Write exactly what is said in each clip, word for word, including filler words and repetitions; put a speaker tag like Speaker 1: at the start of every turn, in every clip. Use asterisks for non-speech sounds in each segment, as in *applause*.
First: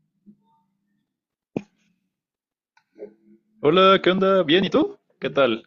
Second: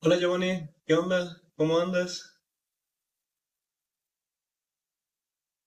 Speaker 1: Hola Giovanni, ¿qué onda? ¿Cómo andas?
Speaker 2: Hola, ¿qué onda? ¿Bien? ¿Y tú? ¿Qué tal?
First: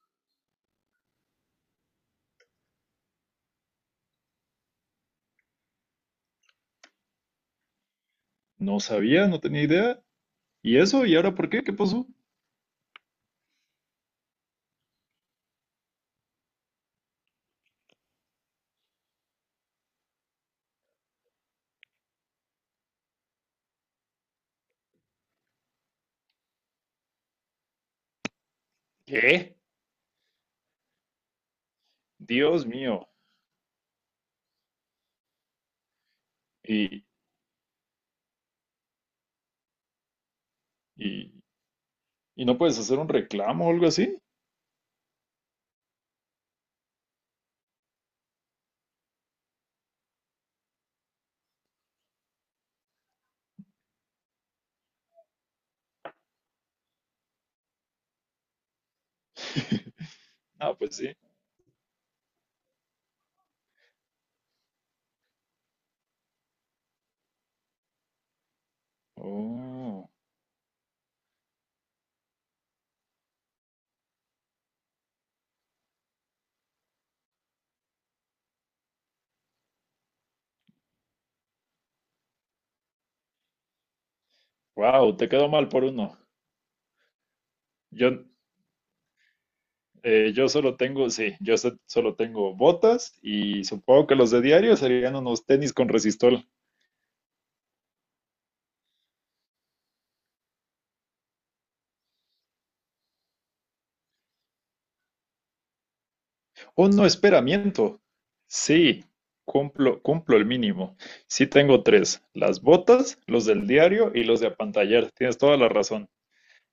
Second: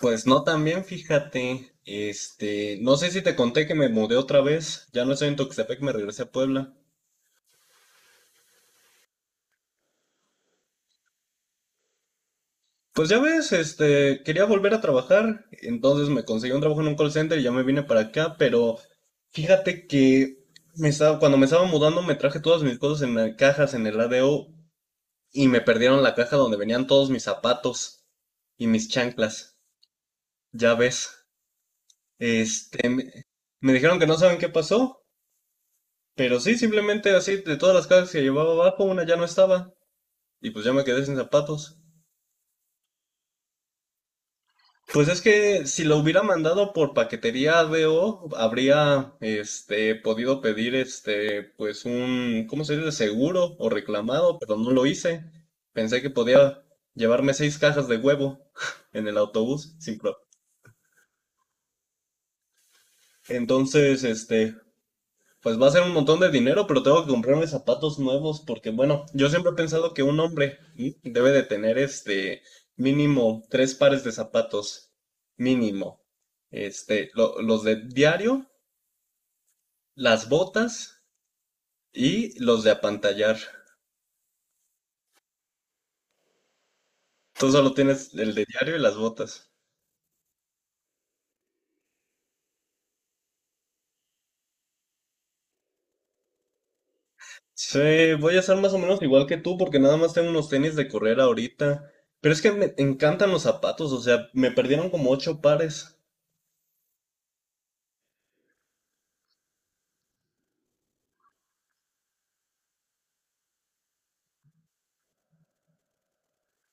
Speaker 1: Pues no tan bien, fíjate. Este, no sé si te conté que me mudé otra vez. Ya no estoy en Tuxtepec, me regresé a Puebla.
Speaker 2: No sabía, no tenía idea. ¿Y eso? ¿Y ahora por qué? ¿Qué pasó?
Speaker 1: Pues ya ves, este, quería volver a trabajar, entonces me conseguí un trabajo en un call center y ya me vine para acá, pero fíjate que me estaba, cuando me estaba mudando me traje todas mis cosas en la- cajas en el A D O y me perdieron la caja donde venían todos mis zapatos y mis
Speaker 2: ¿Qué?
Speaker 1: chanclas. Ya ves,
Speaker 2: Dios
Speaker 1: este,
Speaker 2: mío.
Speaker 1: me dijeron que no saben qué pasó. Pero sí,
Speaker 2: ¿Y,
Speaker 1: simplemente así, de todas las cajas que llevaba abajo, una ya no estaba. Y pues ya me quedé sin
Speaker 2: y,
Speaker 1: zapatos.
Speaker 2: y no puedes hacer un reclamo o algo así?
Speaker 1: Pues es que si lo hubiera mandado por paquetería A D O, habría este podido pedir este pues un ¿cómo se dice? Seguro o reclamado, pero no lo hice. Pensé que podía llevarme seis cajas de huevo *laughs* en el autobús sin pro-
Speaker 2: Ah, pues sí.
Speaker 1: Entonces, este, pues va a ser un montón de dinero, pero tengo que comprarme zapatos nuevos porque, bueno, yo siempre he pensado que
Speaker 2: Oh,
Speaker 1: un hombre ¿sí? debe de tener este mínimo tres pares de zapatos, mínimo. Este, lo- los de diario, las botas y los de apantallar.
Speaker 2: wow, te quedó mal por uno.
Speaker 1: Tú solo
Speaker 2: Yo,
Speaker 1: tienes el de diario y las botas.
Speaker 2: eh, yo solo tengo, sí, yo so- solo tengo botas y supongo que los de diario serían unos tenis con resistol.
Speaker 1: Sí, voy a ser más o menos igual que tú porque nada más tengo unos tenis de correr ahorita. Pero es que me encantan los zapatos, o sea, me perdieron como ocho pares.
Speaker 2: Un no, espera, sí, cumplo, cumplo el mínimo. Sí tengo tres, las botas, los del diario y los de apantallar. Tienes toda la razón.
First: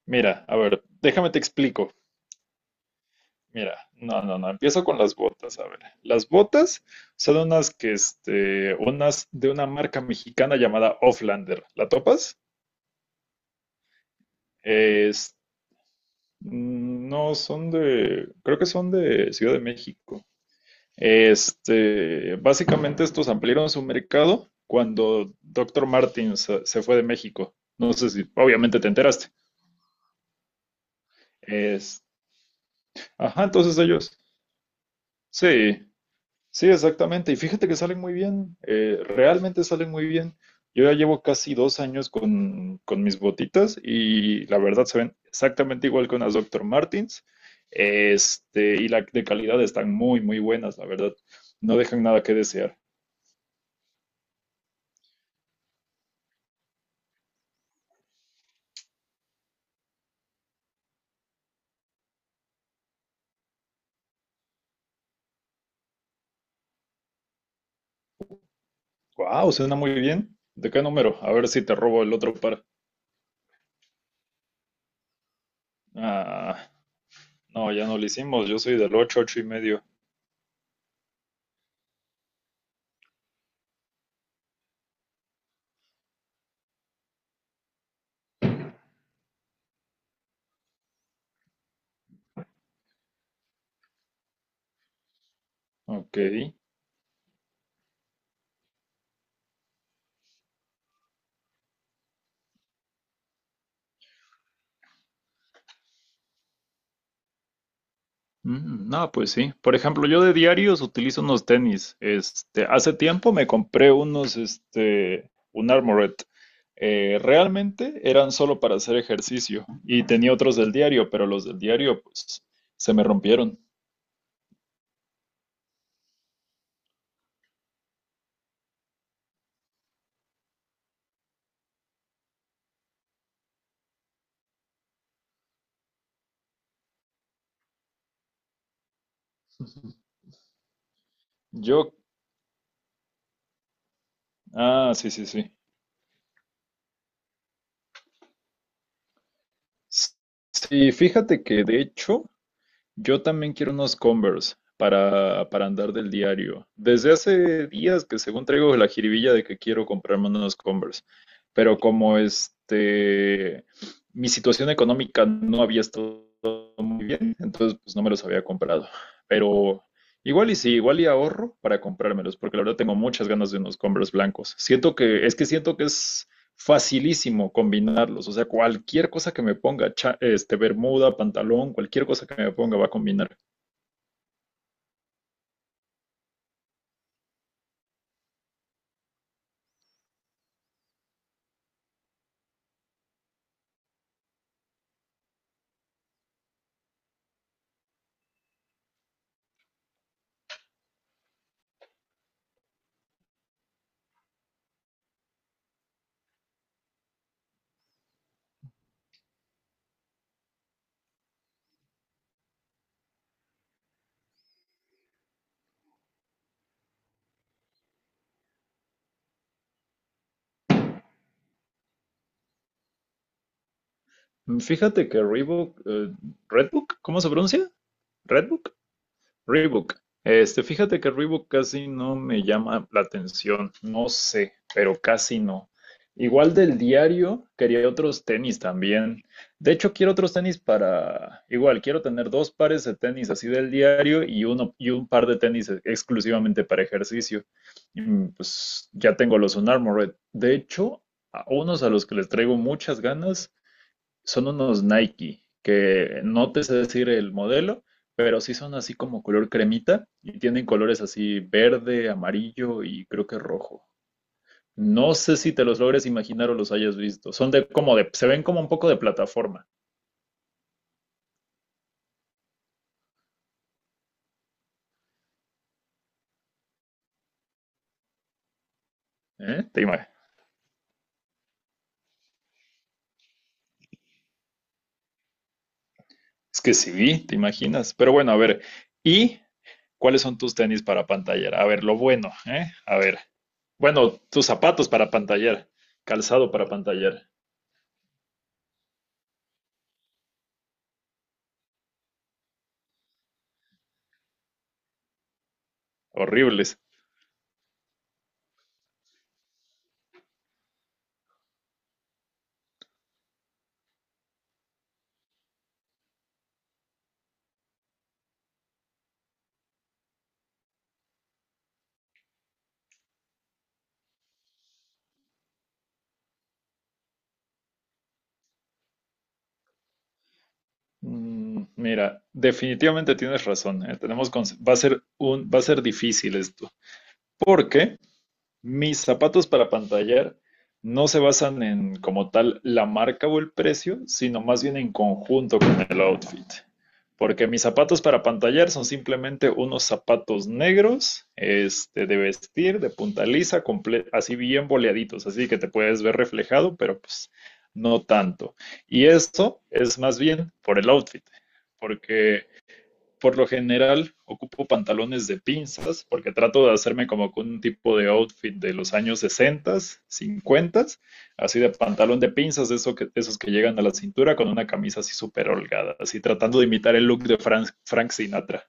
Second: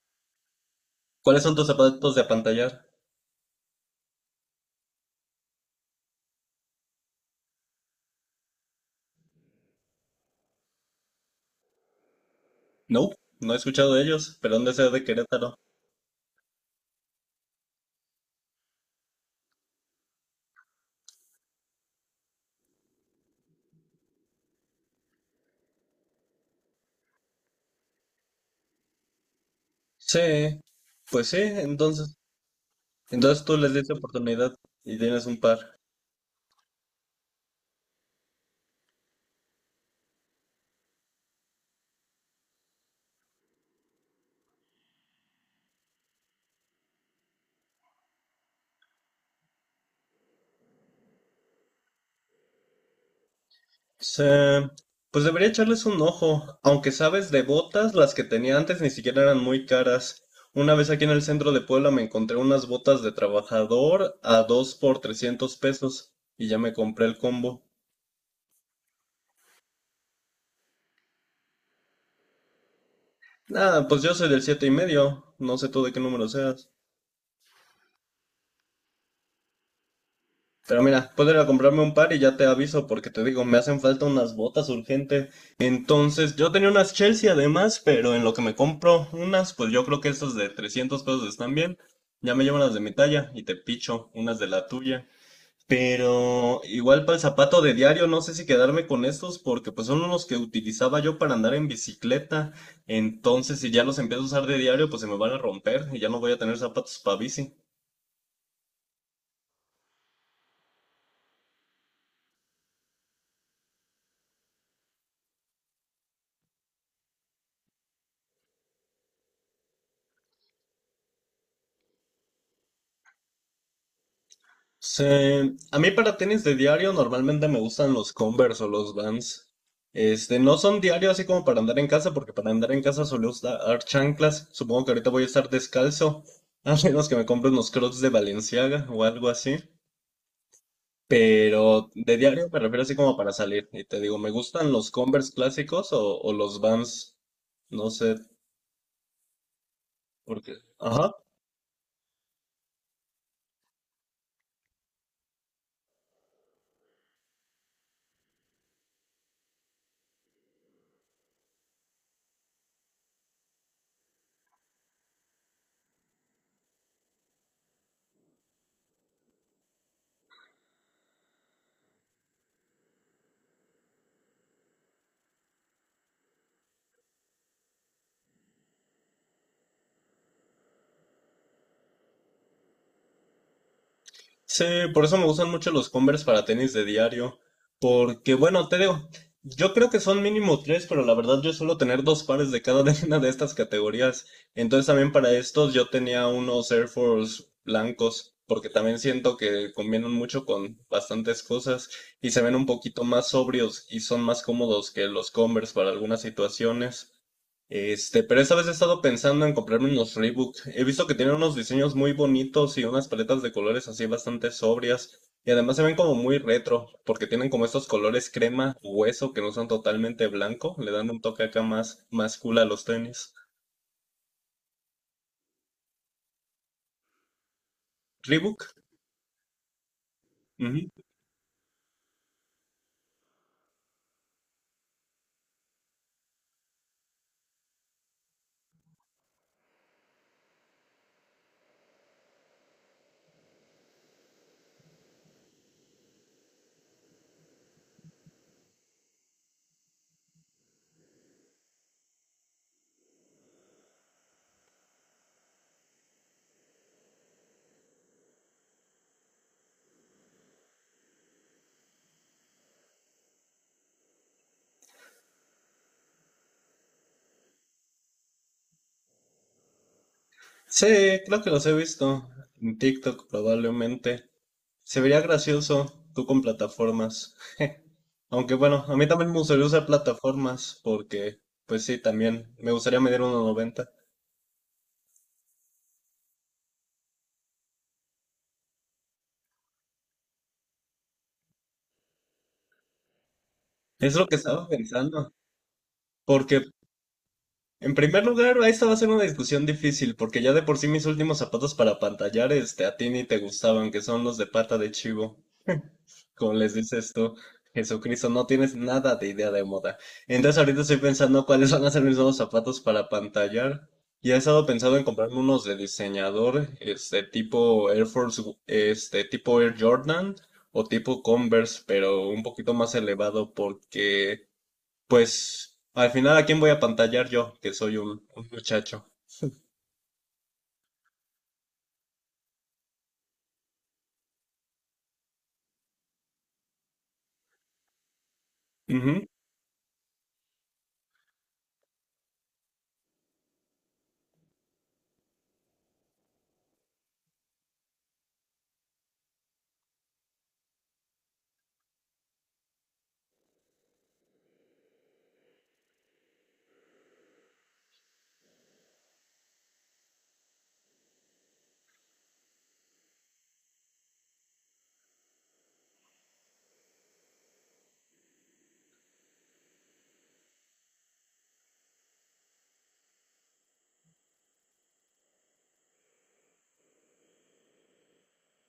Speaker 2: Mira, a ver, déjame te
Speaker 1: ¿Cuáles son tus
Speaker 2: explico.
Speaker 1: zapatos de apantallar?
Speaker 2: Mira, no, no, no, empiezo con las botas. A ver, las botas son unas que, este, unas de una marca mexicana llamada Offlander. ¿La topas?
Speaker 1: No, no he escuchado de ellos, pero han de ser de
Speaker 2: Es,
Speaker 1: Querétaro.
Speaker 2: mm, no, son de, creo que son de Ciudad de México. Este, básicamente estos ampliaron su mercado cuando Doctor Martins se se fue de México. No sé si, obviamente te enteraste.
Speaker 1: Sí, pues sí,
Speaker 2: Es,
Speaker 1: entonces. Entonces
Speaker 2: ajá,
Speaker 1: tú les
Speaker 2: entonces
Speaker 1: diste
Speaker 2: ellos.
Speaker 1: oportunidad y tienes un par.
Speaker 2: Sí, sí, exactamente. Y fíjate que salen muy bien, eh, realmente salen muy bien. Yo ya llevo casi dos años con, con mis botitas y la verdad se ven exactamente igual con las Doctor Martins. Este, y la de calidad están muy, muy buenas, la verdad. No dejan nada que desear.
Speaker 1: Sí, pues debería echarles un ojo. Aunque sabes, de botas, las que tenía antes ni siquiera eran muy caras. Una vez aquí en el centro de Puebla me encontré unas botas de trabajador a dos por trescientos pesos y ya me compré el combo.
Speaker 2: Wow, suena muy bien. ¿De qué número? A ver si te robo el otro par.
Speaker 1: Nada, pues yo soy del siete y medio, no sé tú de qué número seas.
Speaker 2: Ah, no, ya no lo hicimos. Yo soy del ocho ocho y medio.
Speaker 1: Pero mira, puedo ir a comprarme un par y ya te aviso porque te digo, me hacen falta unas botas urgente. Entonces, yo tenía unas Chelsea además, pero en lo que me compro unas, pues yo creo que estas de trescientos pesos están bien. Ya me llevo las de mi talla y te picho unas de la tuya.
Speaker 2: Ok.
Speaker 1: Pero igual para el zapato de diario, no sé si quedarme con estos porque pues son unos que utilizaba yo para andar en bicicleta. Entonces, si ya los empiezo a usar de diario, pues se me van a romper y ya no voy a tener zapatos para bici.
Speaker 2: Mm, no, pues sí. Por ejemplo, yo de diarios utilizo unos tenis. Este, hace tiempo me compré unos, este, un Armored. Eh, realmente eran solo para hacer ejercicio y tenía otros del diario, pero los del diario, pues, se me rompieron.
Speaker 1: Se- a mí para tenis de diario normalmente me gustan los Converse o los Vans. Este, no son diarios así como para andar en casa, porque para andar en casa suelo usar chanclas. Supongo que ahorita voy a estar descalzo, *laughs* a menos que me compre unos Crocs de Balenciaga o algo así. Pero
Speaker 2: Yo,
Speaker 1: de diario me refiero así como para salir. Y te digo, me gustan los
Speaker 2: ah, sí, sí,
Speaker 1: Converse
Speaker 2: sí.
Speaker 1: clásicos o, o los Vans. No sé
Speaker 2: S-
Speaker 1: por qué.
Speaker 2: sí,
Speaker 1: Ajá.
Speaker 2: fíjate que de hecho yo también quiero unos Converse para, para andar del diario. Desde hace días que según traigo la jiribilla de que quiero comprarme unos Converse, pero como este, mi situación económica no había estado muy bien, entonces pues no me los había comprado. Pero igual y sí, igual y ahorro para comprármelos, porque la verdad tengo muchas ganas de unos Converse blancos. Siento que, es que siento que es facilísimo combinarlos. O sea, cualquier cosa que me ponga, cha- este, bermuda, pantalón, cualquier cosa que me ponga va a combinar.
Speaker 1: Sí, por eso me gustan mucho los Converse para tenis de diario. Porque, bueno, te digo, yo creo que son mínimo tres, pero la verdad yo suelo tener dos pares de cada *laughs* de una de estas categorías. Entonces también para estos yo tenía unos Air Force blancos, porque también siento que combinan mucho con bastantes cosas y se ven un poquito más sobrios y son más cómodos que los Converse para algunas situaciones. Este, pero esta vez he estado pensando en comprarme unos Reebok. He visto que tienen unos diseños muy bonitos y unas paletas de colores así bastante sobrias. Y además se ven como muy retro, porque tienen como estos colores crema, hueso, que no son totalmente blanco. Le dan un toque acá más, más cool a los tenis.
Speaker 2: Mm, fíjate que Reebok, eh, Redbook, ¿cómo se pronuncia? ¿Redbook?
Speaker 1: Reebok.
Speaker 2: Reebok. Este,
Speaker 1: Ujú.
Speaker 2: fíjate que Reebok casi no me llama la atención, no sé, pero casi no. Igual del diario, quería otros tenis también. De hecho, quiero otros tenis para, igual, quiero tener dos pares de tenis así del diario y uno y un par de tenis e- exclusivamente para ejercicio. Mm, pues ya tengo los Unarmored. De hecho, a unos a los que les traigo muchas ganas son unos Nike, que no te sé decir el modelo, pero sí son así como color cremita y tienen colores así verde, amarillo y creo que rojo. No sé si te los logres imaginar o los hayas visto. Son de como de, se ven como un poco de plataforma,
Speaker 1: Sí, creo que los he visto. En TikTok probablemente. Se vería gracioso tú con plataformas. Aunque bueno, a mí también me gustaría
Speaker 2: ¿eh? Te
Speaker 1: usar
Speaker 2: ima-
Speaker 1: plataformas, porque pues sí, también me gustaría medir uno noventa.
Speaker 2: es que sí, te imaginas. Pero bueno, a ver, ¿y cuáles son tus tenis para pantallar? A ver, lo bueno, ¿eh? A ver, bueno,
Speaker 1: Es lo que
Speaker 2: tus
Speaker 1: estaba
Speaker 2: zapatos para
Speaker 1: pensando,
Speaker 2: pantallar, calzado
Speaker 1: porque
Speaker 2: para pantallar,
Speaker 1: en primer lugar, esta va a ser una discusión difícil, porque ya de por sí mis últimos zapatos para pantallar, este, a ti ni te gustaban, que son los de pata de chivo, como les
Speaker 2: horribles.
Speaker 1: dices tú, Jesucristo, no tienes nada de idea de moda. Entonces ahorita estoy pensando cuáles van a ser mis nuevos zapatos para pantallar, y he estado pensando en comprarme unos de diseñador, este, tipo Air Force, este, tipo Air Jordan, o tipo Converse, pero un poquito más elevado, porque... Pues al final, ¿a quién voy a pantallar yo? Que soy un, un muchacho.
Speaker 2: Mm, mira, definitivamente tienes razón, ¿eh? Tenemos cons- va a ser un, va a ser difícil esto, porque mis
Speaker 1: Ujú,
Speaker 2: zapatos para pantallar no se basan en como tal la marca o el precio, sino más bien en conjunto con el outfit. Porque mis zapatos para pantallar son simplemente unos zapatos negros, este, de vestir, de punta lisa, comple- así bien boleaditos, así que te puedes ver reflejado, pero pues no tanto. Y esto es más bien por el outfit, porque por lo general ocupo pantalones de pinzas porque trato de hacerme como que un tipo de outfit de los años sesenta, cincuenta, así de pantalón de pinzas, de eso que, de esos que llegan a la cintura con una camisa así súper holgada, así tratando de imitar el look de Frank, Frank Sinatra.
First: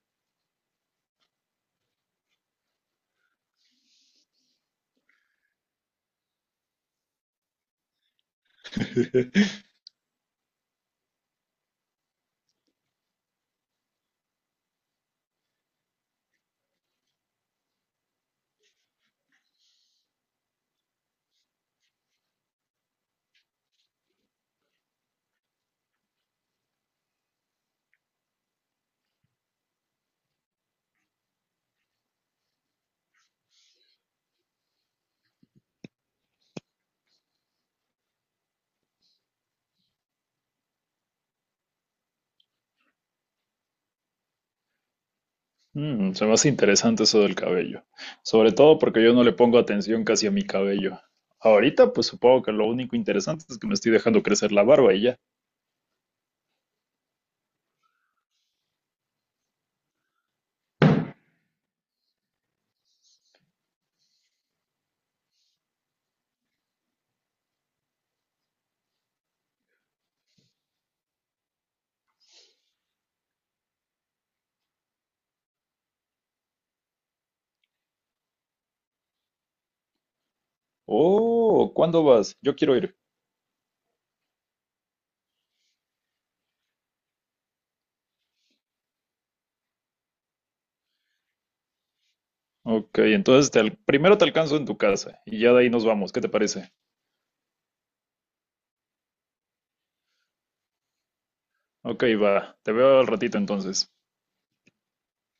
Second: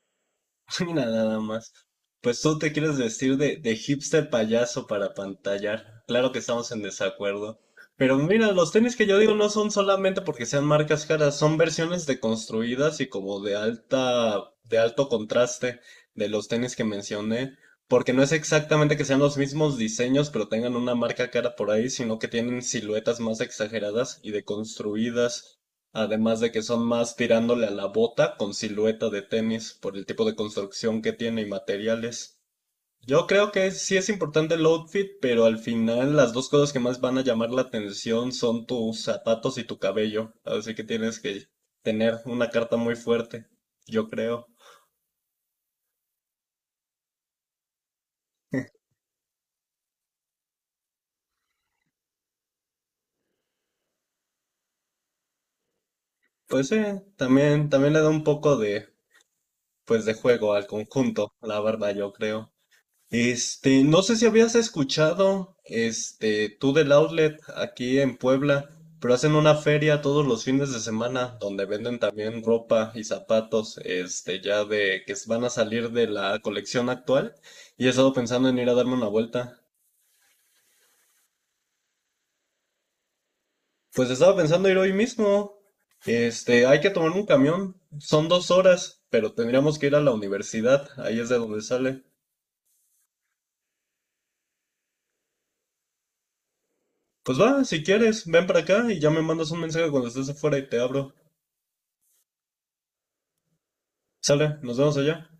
Speaker 1: *laughs* mira, nada más. Pues tú te quieres vestir de, de hipster payaso para pantallar. Claro que estamos en desacuerdo. Pero mira, los tenis que yo digo no son solamente porque sean marcas caras, son versiones deconstruidas y como de alta, de alto contraste de los tenis que mencioné. Porque no es exactamente que sean los mismos diseños, pero tengan una marca cara por ahí, sino que tienen siluetas más exageradas y deconstruidas. Además de que son más tirándole a la bota con silueta de tenis por el tipo de construcción que tiene y materiales. Yo creo que sí es importante el outfit, pero al final las dos cosas que más van a llamar la atención son tus zapatos y tu cabello. Así que tienes que tener una carta muy fuerte, yo creo.
Speaker 2: Mm, se me hace interesante eso del cabello, sobre todo
Speaker 1: *laughs*
Speaker 2: porque yo no le pongo atención casi a mi cabello. Ahorita, pues supongo que lo único interesante es que me estoy dejando crecer la barba y ya.
Speaker 1: Pues sí, también, también le da un poco de, pues de juego al conjunto, la verdad, yo creo. Este, no sé si habías escuchado, este, tú del outlet aquí en Puebla, pero hacen una feria todos los fines de semana donde venden también ropa y zapatos, este, ya de que van a salir de la colección actual y he estado pensando en ir a darme una vuelta.
Speaker 2: Oh, ¿cuándo vas? Yo quiero ir.
Speaker 1: Pues estaba pensando ir hoy mismo. Este, hay que tomar un camión, son dos horas, pero tendríamos que ir a la universidad, ahí es de donde sale.
Speaker 2: Ok, entonces te al- primero te alcanzo en tu casa y ya de ahí nos vamos. ¿Qué te parece?
Speaker 1: Pues va, si quieres, ven para acá y ya me mandas un mensaje cuando estés afuera y te abro.
Speaker 2: Ok, va. Te veo al ratito entonces.
Speaker 1: Sale, nos vemos allá.